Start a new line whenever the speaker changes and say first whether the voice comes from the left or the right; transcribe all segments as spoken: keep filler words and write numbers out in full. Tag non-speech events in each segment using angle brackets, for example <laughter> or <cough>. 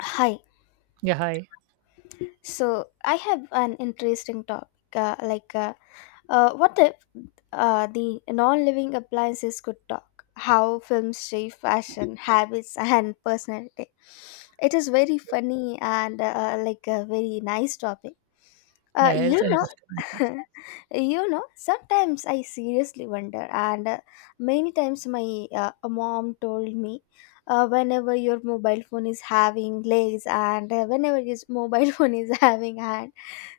left: Hi.
right: Yeah, hi.
left: So I have an interesting topic. Uh, like uh, uh, what if uh, the non living appliances could talk? How films shape fashion, habits, and personality. It is very funny and uh, like a very nice topic. Uh,
right: Yeah, it's
left: you know,
right: interesting.
left: <laughs> you know, Sometimes I seriously wonder, and uh, many times my uh, mom told me. Uh, whenever your mobile phone is having legs, and uh, whenever your mobile <laughs> phone is having hand,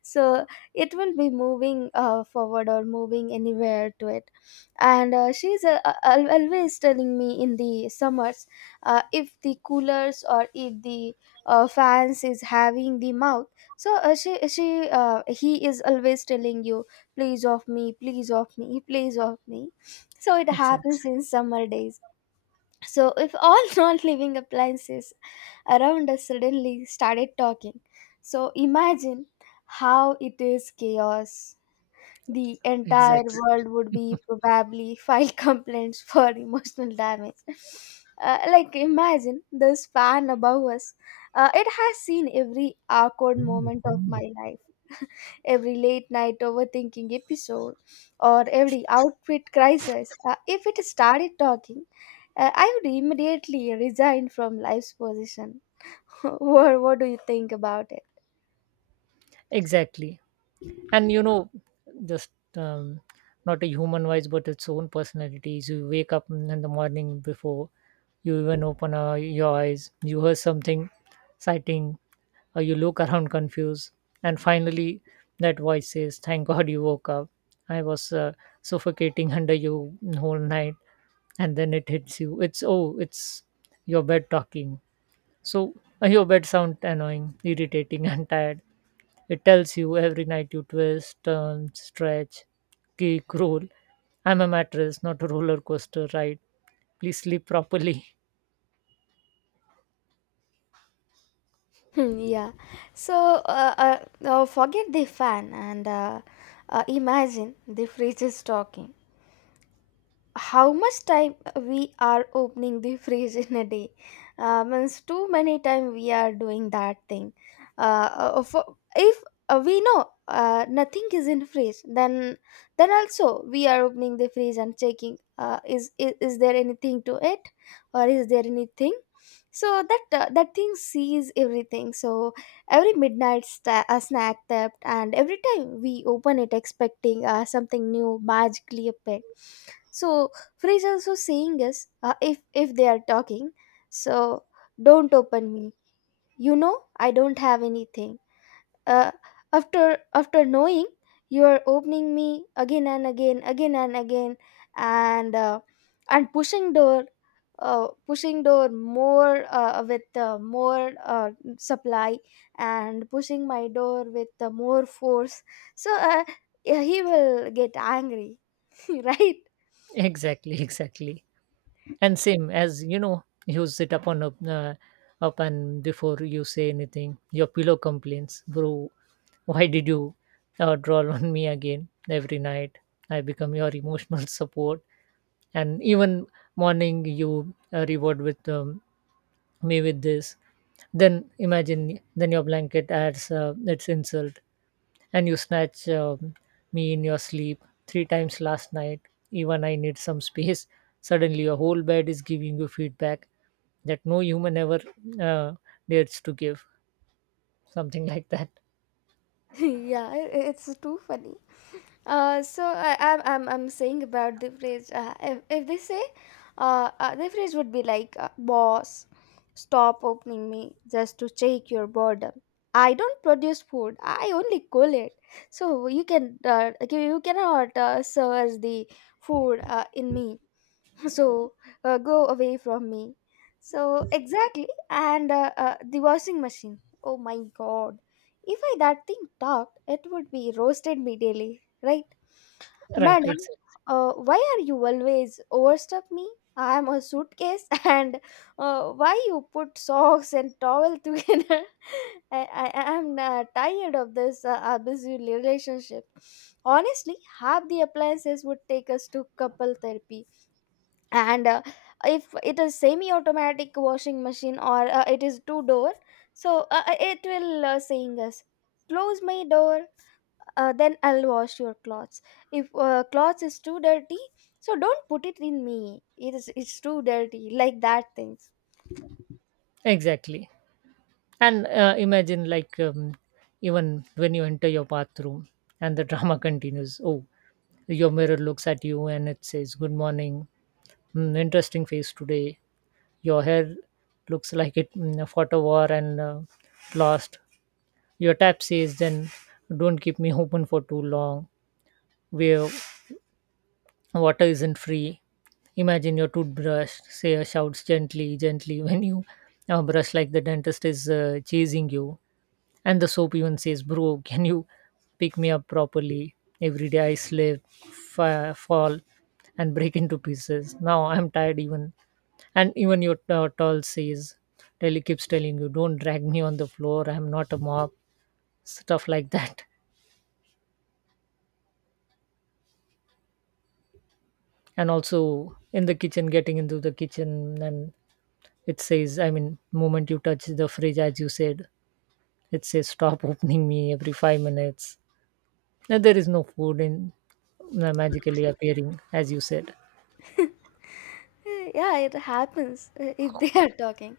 left: so it will be moving uh, forward or moving anywhere to it. And uh, she's uh, uh, al- always telling me in the summers, uh, if the coolers or if the uh, fans is having the mouth, so uh, she she uh, he is always telling you, "Please off me, please off me, please off me." So it
right: Exactly.
left: happens in summer days. So, if all <laughs> non living appliances around us suddenly started talking, so imagine how it is chaos. The entire
right: Exactly.
left: world would be probably <laughs> file complaints for <laughs> emotional damage. Uh, like, imagine this fan above us. Uh, it has seen every awkward moment of my life, every late night overthinking episode, or every outfit crisis. Uh, if it started talking, uh, I would immediately resign from life's position. <laughs> What, what do you think about it?
right: Exactly. And you know, just um, not a human voice, but its own personalities. You wake up in in the morning before you even open uh, your eyes, you hear something exciting, or you look around confused. And finally, that voice says, "Thank God you woke up. I was uh, suffocating under you whole night." And then it hits you. It's, oh, it's your bed talking. So your bed sounds annoying, irritating, <laughs> and tired. It tells you every night you twist, turn, stretch, kick, roll. "I'm a mattress, not a roller coaster ride. Please sleep properly."
left: Hmm, yeah. So uh, uh, uh, forget the fan, and uh, uh, imagine the fridge is talking. How much time we are opening the <laughs> fridge in a day? Uh, means too many time we are doing that thing. uh, uh, for, if uh, we know uh, nothing is in fridge, then then also we are opening the fridge and checking, uh, is, is is there anything to it, or is there anything? So that uh, that thing sees everything. So every midnight sta- a snack theft, and every time we open it expecting uh, something new magically appear. So Freeze also saying is, uh, if if they are talking, so don't open me. You know I don't have anything. uh, after after knowing you are opening me again and again, again and again, and uh, and pushing door, uh, pushing door more, uh, with uh, more uh, supply, and pushing my door with uh, more force. So, uh, yeah, he will get angry. <laughs> Right.
right: <laughs> Exactly, exactly. And same as you know, you sit up on up uh, up and before you say anything, your pillow complains, "Bro, why did you uh, draw on me again every night? I become your emotional <laughs> support, and even morning you uh, reward with um, me with this." Then imagine then your blanket adds uh, its insult. "And you snatch um, me in your sleep three times last night. Even I need some space." <laughs> Suddenly your whole bed is giving you feedback that no human ever uh, dares to give, something <laughs> like that.
left: <laughs> yeah, i- i- it's too funny. Uh, so I, I'm I'm I'm saying about the phrase. Uh, if if they say, uh, uh the phrase would be like, uh, "Boss, stop opening me just to check your boredom. I don't produce food. I only cool it. So you can, uh, okay, you cannot uh, search the food uh, in me. <laughs> So, uh, go away from me." So exactly, and uh, uh, the washing machine. Oh my God! If I that thing talked, it would be roasted me daily, right?
right: Right,
left: Madam,
right: ex-
left: uh, why are you always overstuff me? I am a suitcase, <laughs> and uh, why you put socks and towel together? <laughs> I, I I am uh, tired of this uh, abusive relationship. Honestly, half the appliances would take us to couple therapy. And uh, if it is semi-automatic washing machine, or uh, it is two door, so uh, uh, it will uh, saying us, close my door, uh, then I'll wash your clothes. If uh, clothes is too dirty, so don't put it in me. It is it's too dirty, like that things.
right: exactly. And uh, imagine, like, um, even when you enter your bathroom and the drama <laughs> continues. Oh, your mirror looks at you and it says, "Good morning. Mm, interesting face today. Your hair looks like it mm, fought a war and uh, lost." Your tap says, "Then don't keep me <laughs> open for too long. We're water isn't free." Imagine your toothbrush say uh, shouts gently, gently, <laughs> when you uh, brush like the dentist is uh, chasing you. And the soap even says, "Bro, can you pick me up properly? Every day I slip, fa- fall, and break into pieces. Now I'm tired even." And even your uh, tall says, telly keeps telling you, "Don't drag me on the floor, I'm not a mop." Stuff like that. And also in the kitchen, getting into the kitchen and it says, I mean, moment you touch the fridge, as you said, it says, "Stop <laughs> opening me every five minutes. Now, there is no food in uh, magically appearing," as you said.
left: <laughs> Uh, yeah, it happens, uh, if they are talking.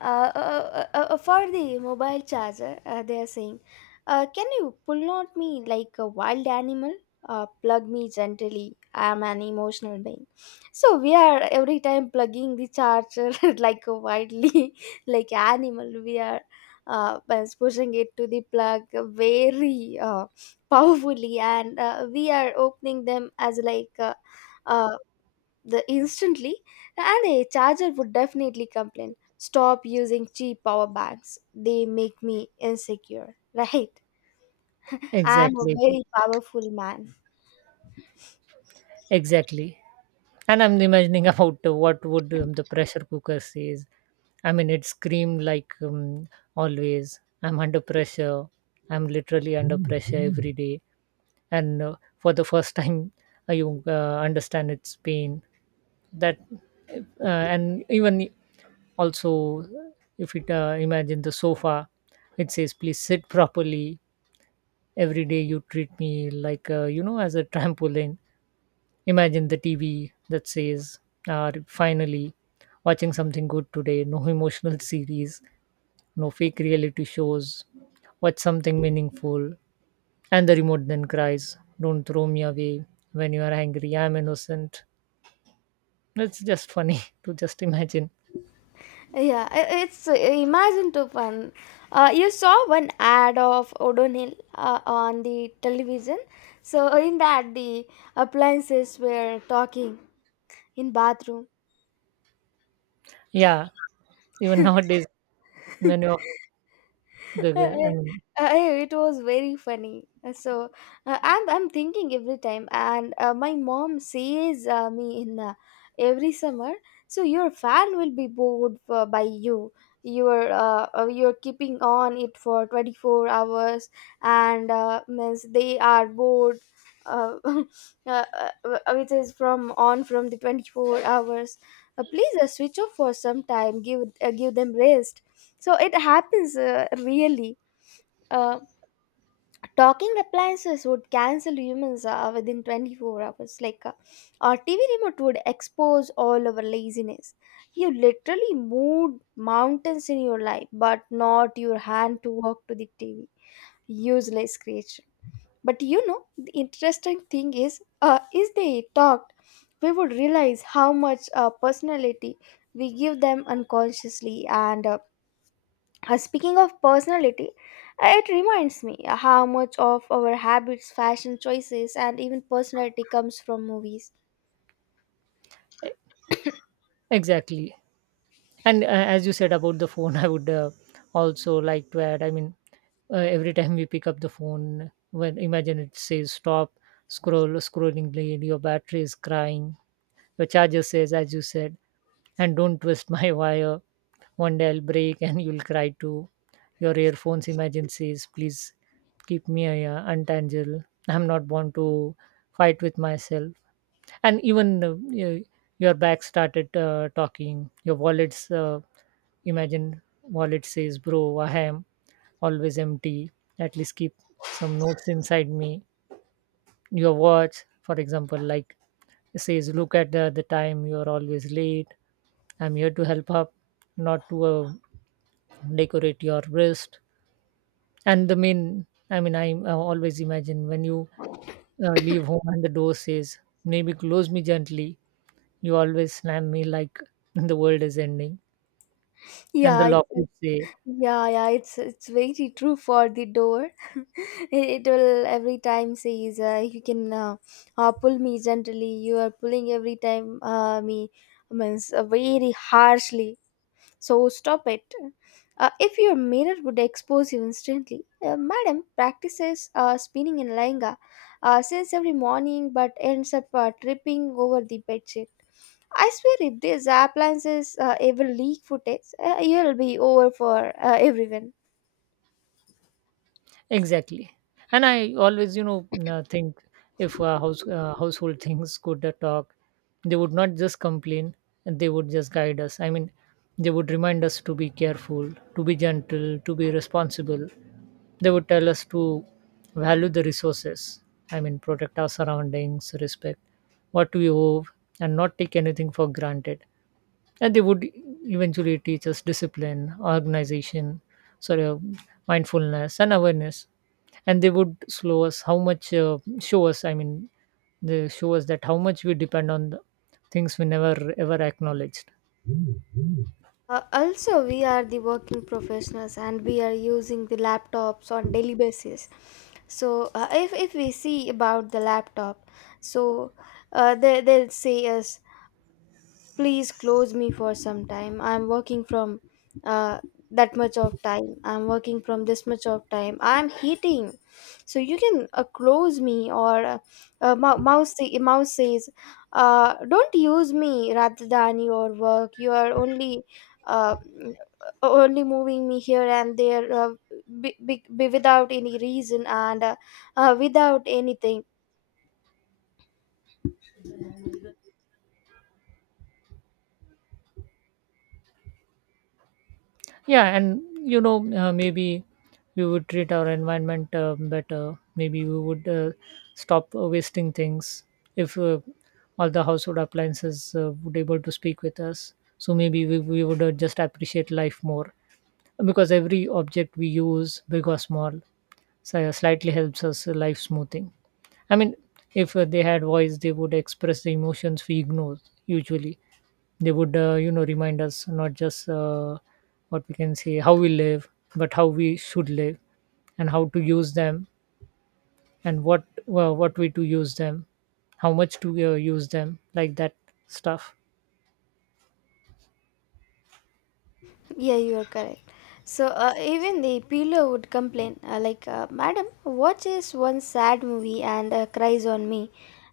left: uh, uh, uh, uh, For the mobile charger, uh, they are saying, uh, can you pull out me like a wild animal? Uh, plug me gently, I am an emotional being. So we are every time plugging the charger <laughs> like a wildly <laughs> like animal. We are uh, pushing it to the plug very uh, powerfully, and uh, we are opening them as like uh, the instantly. And a charger would definitely complain, stop using cheap power banks, they make me insecure, right? <laughs> I'm a
right: Exactly,
left: very powerful man.
right: exactly. And I'm imagining <laughs> about uh, what would um, the pressure cooker says. I mean, it screamed like um, always. "I'm under pressure. I'm literally under pressure every day." And uh, for the first <laughs> time, uh, you uh, understand its pain. That uh, and even also if it uh, imagine the sofa, it says, "Please sit properly. Every day you treat me like, uh, you know, as a trampoline." Imagine the TV that says, uh, "Finally watching something good today. No emotional <laughs> series, no fake reality shows. Watch something meaningful." And the remote then cries, "Don't throw me away when you are angry. I'm innocent." It's just funny <laughs> to just imagine.
left: Yeah, i- it's uh, imagine to fun. Uh, you saw one ad of odonil uh, on the television. So in that, the appliances were talking in bathroom.
right: Yeah, even nowadays,
left: <laughs>
right: many of
left: <laughs>
right: the,
left: Uh,
right: I
left: uh,
right: mean.
left: uh, it was very funny. Uh, So uh, I'm I'm thinking every time, and uh, my mom says uh, me in uh, every summer. So your fan will be bored for, by you. You're uh, uh, you're keeping on it for twenty-four hours, and uh, means they are bored. Uh, <laughs> uh, uh, uh, which is from on from the twenty-four hours. Uh, please uh, switch off for some time. Give uh, give them rest, so it happens uh, really. Uh, Talking appliances would cancel humans uh, within twenty-four hours. Like, uh, our T V remote would expose all our laziness. You literally moved mountains in your life, but not your hand to walk to the T V. Useless creation. But you know, the interesting thing is, uh, if they talked, we would realize how much uh, personality we give them unconsciously. And uh, uh, speaking of personality, uh, it reminds me how much of our habits, fashion choices, and even personality comes from movies.
right: Exactly. And uh, as you said about the phone, <laughs> I would uh, also like to add, I mean, uh, every time we pick up the phone, when imagine it says, "Stop, scroll, scrolling blade, your battery is crying." Your charger says, as you said, and "Don't twist my <laughs> wire. One day I'll break and you'll cry too." Your earphones imagine says, "Please keep me uh, untangled. I'm not born to fight with myself." And even uh, y- your back started uh, talking, your wallet's. Uh, Imagine wallet says, "Bro, I am always empty. At least keep some notes inside me." Your watch, for example, like, says, "Look at the, the time, you are always late. I'm here to help up, not to uh, decorate your wrist." And the main, I mean, I uh, always imagine when you uh, leave home and the door says, "Maybe close me gently, you always slam me like <laughs> the world is ending." And the
left: Yeah,
right: lock
left: it's,
right: would say,
left: yeah, yeah. It's it's very true for the door. <laughs> It will every time says, uh, you can uh, uh, pull me gently. You are pulling every time uh, me, means uh, very harshly. So stop it. Uh, if your mirror would expose you instantly. Uh, madam practices uh, spinning in Lenga, uh, since every morning, but ends up uh, tripping over the bedsheet. I swear if these appliances uh, ever leak footage, uh, you'll be over for uh, everyone.
right: exactly. And I always, you know, uh, think if uh, house, uh, household <laughs> things could uh, talk, they would not just complain, and they would just guide us. I mean, they would remind us to be careful, to be gentle, to be responsible. They would tell us to value the resources. I mean, protect our surroundings, respect what we owe, and not take anything for granted. And they would eventually teach us discipline, organization, sorry, uh, mindfulness and awareness. And they would slow us how much, uh, show us, I mean, they show us that how much we depend on the things we never ever acknowledged.
left: Uh, also, we are the working professionals and we are using the laptops on daily basis. So, uh, if, if we see about the laptop, so uh, they, they'll say us, please close me for some time. I'm working from uh, that much of time, I'm working from this much of time, I'm heating. So you can uh, close me. Or uh, uh, mou- mouse say- mouse says, uh, don't use me. Rather than your work, you are only uh, only moving me here and there, uh, be, be, be without any reason, and uh, uh, without anything.
right: Yeah, and you know, uh, maybe we would treat our environment uh, better. Maybe we would uh, stop uh, wasting things if uh, all the household appliances uh, would able to speak with us. So maybe we, we would uh, just appreciate life more, because every object we use, big or small, si- slightly helps us life smoothing. I mean, if uh, they had voice, they would express the emotions we ignore usually. They would, uh, you know, remind us not just uh, what we can say, how we live, but how we should live, and how to use them, and what, well, what way to use them, how much to uh, use them, like that stuff.
left: Yeah, you are correct. So uh, even the pillow would complain, uh, like, uh, "Madam, watches one sad movie and uh, cries on me,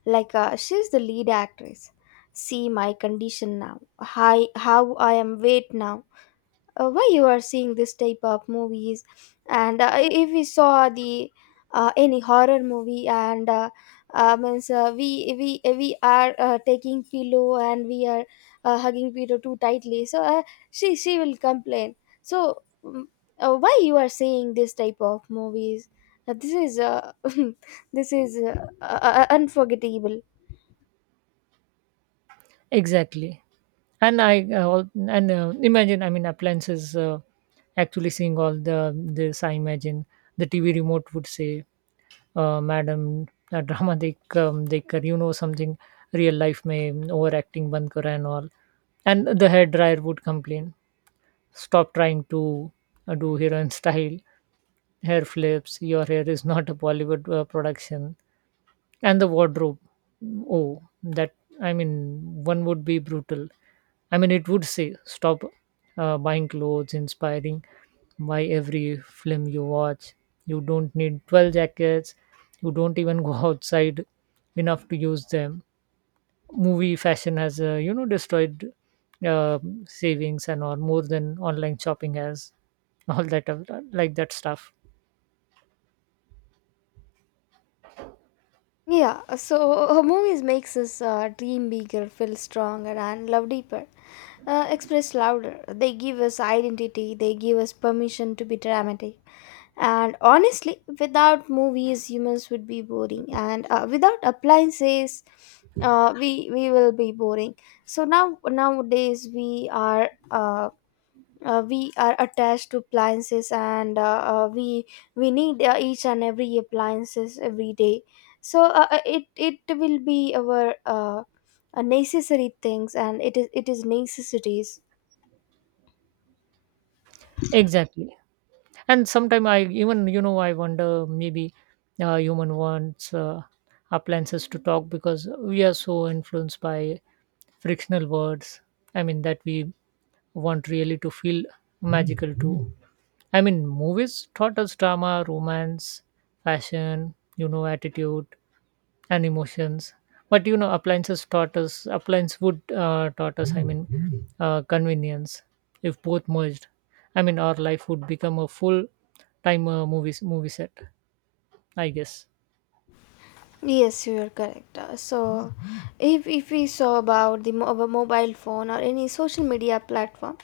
left: like uh, she's the lead actress. See my condition now. Hi, how I am weight now? Uh, why you are seeing this type of movies? And uh, if we saw the, uh, any horror movie, and uh, uh, means uh, we we we are uh, taking pillow, and we are uh, hugging pillow too tightly, so uh, she she will complain, so mm, uh, why you are seeing this type of movies? Uh, this is, uh, <laughs> this is uh, uh, uh, unforgettable.
right: Exactly. And I uh, al- and uh, imagine, I mean, appliances uh, actually seeing all the this, I imagine the TV remote would say, uh, "Madam, uh, drama <laughs> they come they kar, you know, something real life may, overacting band karo," and all. And the hair dryer would complain, "Stop trying to uh, do <laughs> heroin style hair flips. Your hair is not a Bollywood uh, production." And the wardrobe, oh, that, I mean, one would be brutal. I mean, it would say, "Stop uh, buying clothes inspiring. Why every film you watch? You don't need twelve jackets. You don't even go <laughs> outside enough to use them. Movie fashion has, uh, you know, destroyed uh, savings and or more than online shopping has," <laughs> all that, of- like that stuff.
left: Yeah, so movies makes us uh, dream bigger, feel stronger, and love deeper, uh, express louder. They give us identity. They give us permission to be dramatic. And honestly, without movies, humans would be boring. And uh, without appliances, uh, we we will be boring. So now nowadays we are uh, uh, we are attached to appliances, and uh, uh, we we need uh, each and every appliances every day. So uh, uh, it it will be our uh, uh, necessary things, and it is it is necessities.
right: Exactly. And sometimes I even, you know, I wonder, maybe uh, human wants uh, appliances to talk because we are so influenced by frictional words. I mean, that we want really to feel magical too. I mean, movies taught us drama, romance, fashion, you know, attitude and emotions. But you know, appliances taught us, appliance would uh, taught us, I mean, uh, convenience. If both merged, I mean, our life would become a full time uh, movie movie set, I guess.
left: Yes, you are correct. Uh, so if if we saw about the mo- our mobile phone or any social media platform.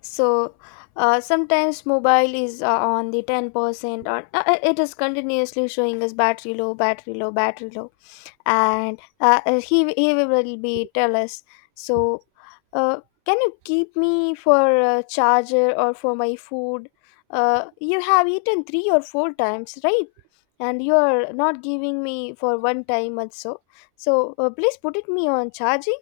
left: So uh, sometimes mobile is uh, on the ten percent, or uh, uh, it is continuously showing us, battery low, battery low, battery low. And uh, uh, he he will be tell us, so uh, can you keep me for a charger, or for my food? Uh, you have eaten three or four times, right? And you are not giving me for one time also. So uh, please put it me on charging.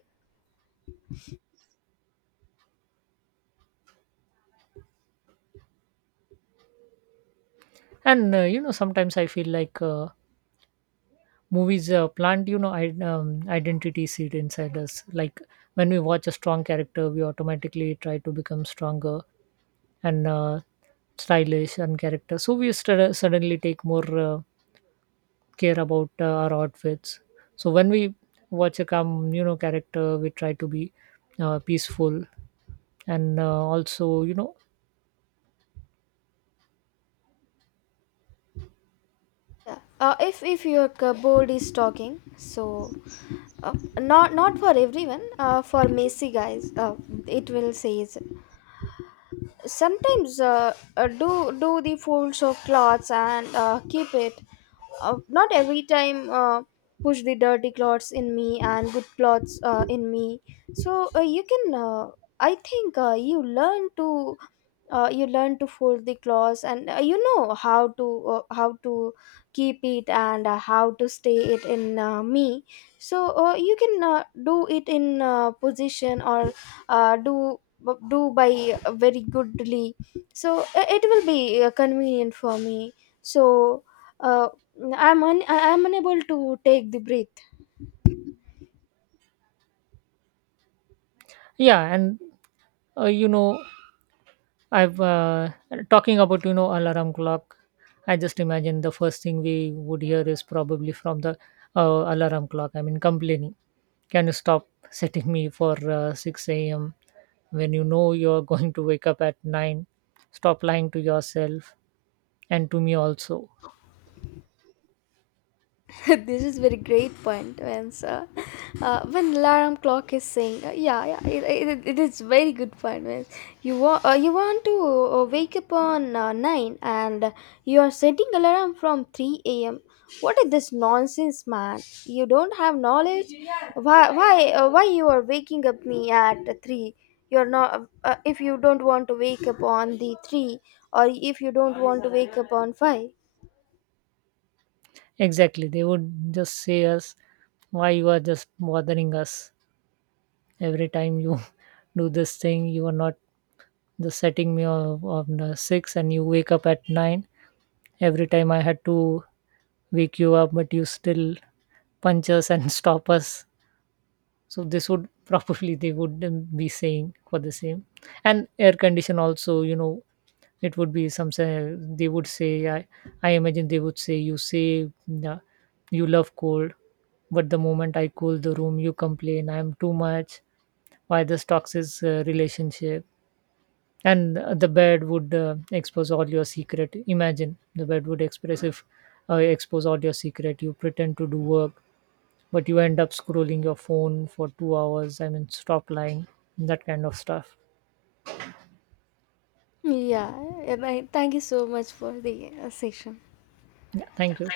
right: And uh, you know, sometimes I feel like, Uh, movies uh, plant, you know, id- um, identity seed inside us. Like, when we watch a strong character, we automatically try to become stronger and uh, stylish and character. So we st- suddenly take more uh, care about uh, our outfits. So when we watch a calm, you know, character, we try to be uh, peaceful. And uh, also, you know,
left: Yeah. Uh, if if your cupboard is talking, so uh, not not for everyone, uh, for messy guys, uh, it will says sometimes, uh, uh, do do the folds of clothes and uh, keep it. Uh, not every time uh, push the dirty clothes in me and good clothes uh, in me. So uh, you can, uh, I think uh, you learn to, uh, you learn to fold the clothes, and uh, you know how to, uh, how to keep it, and uh, how to stay it in, uh, me. So uh, you can uh, do it in uh, position, or uh, do uh, do by uh, very goodly. So uh, it will be uh, convenient for me. So uh, i'm un- I- I'm unable to take the breath.
right: yeah. And uh, you know, I've uh, talking about, you know, alarm clock. I just imagine the first thing we would hear is probably from the uh, alarm clock, I mean, complaining. "Can you stop setting me for uh, six a m when you know you're <laughs> going to wake up at nine? Stop lying to yourself and to me also."
left: <laughs> This is very great point when, uh, when alarm clock is saying, uh, yeah, yeah, it, it, it is very good point when you want, uh, you want to uh, wake up on uh, nine, and uh, you are setting alarm from three a m. What is this nonsense, man? You don't have knowledge. Why why uh, why you are waking up me at three? You're not, uh, if you don't want to wake up on the three, or if you don't want to wake up on five.
right: Exactly. They would just say us, "Why you are just bothering us every time you <laughs> do this thing? You are not the setting me of, of the six, and you wake up at nine. Every time I had to wake you up, but you still punch us and <laughs> stop us." So this would <laughs> probably, they would, um, be saying for the same. And air condition also, you know, it would be some say, they would say, i i imagine they would say, you say, uh, "You love cold, but the moment I cool the room, you complain I'm too much. Why this toxic uh, relationship?" And uh, the bed would uh, expose all your secret. Imagine the bed would express if uh, expose all your secret, "You pretend to do work, but you end up scrolling your phone for two hours. I mean, stop lying." That kind of stuff.
left: Yeah, and I thank you so much for the uh, session.
right: Yeah, thank you.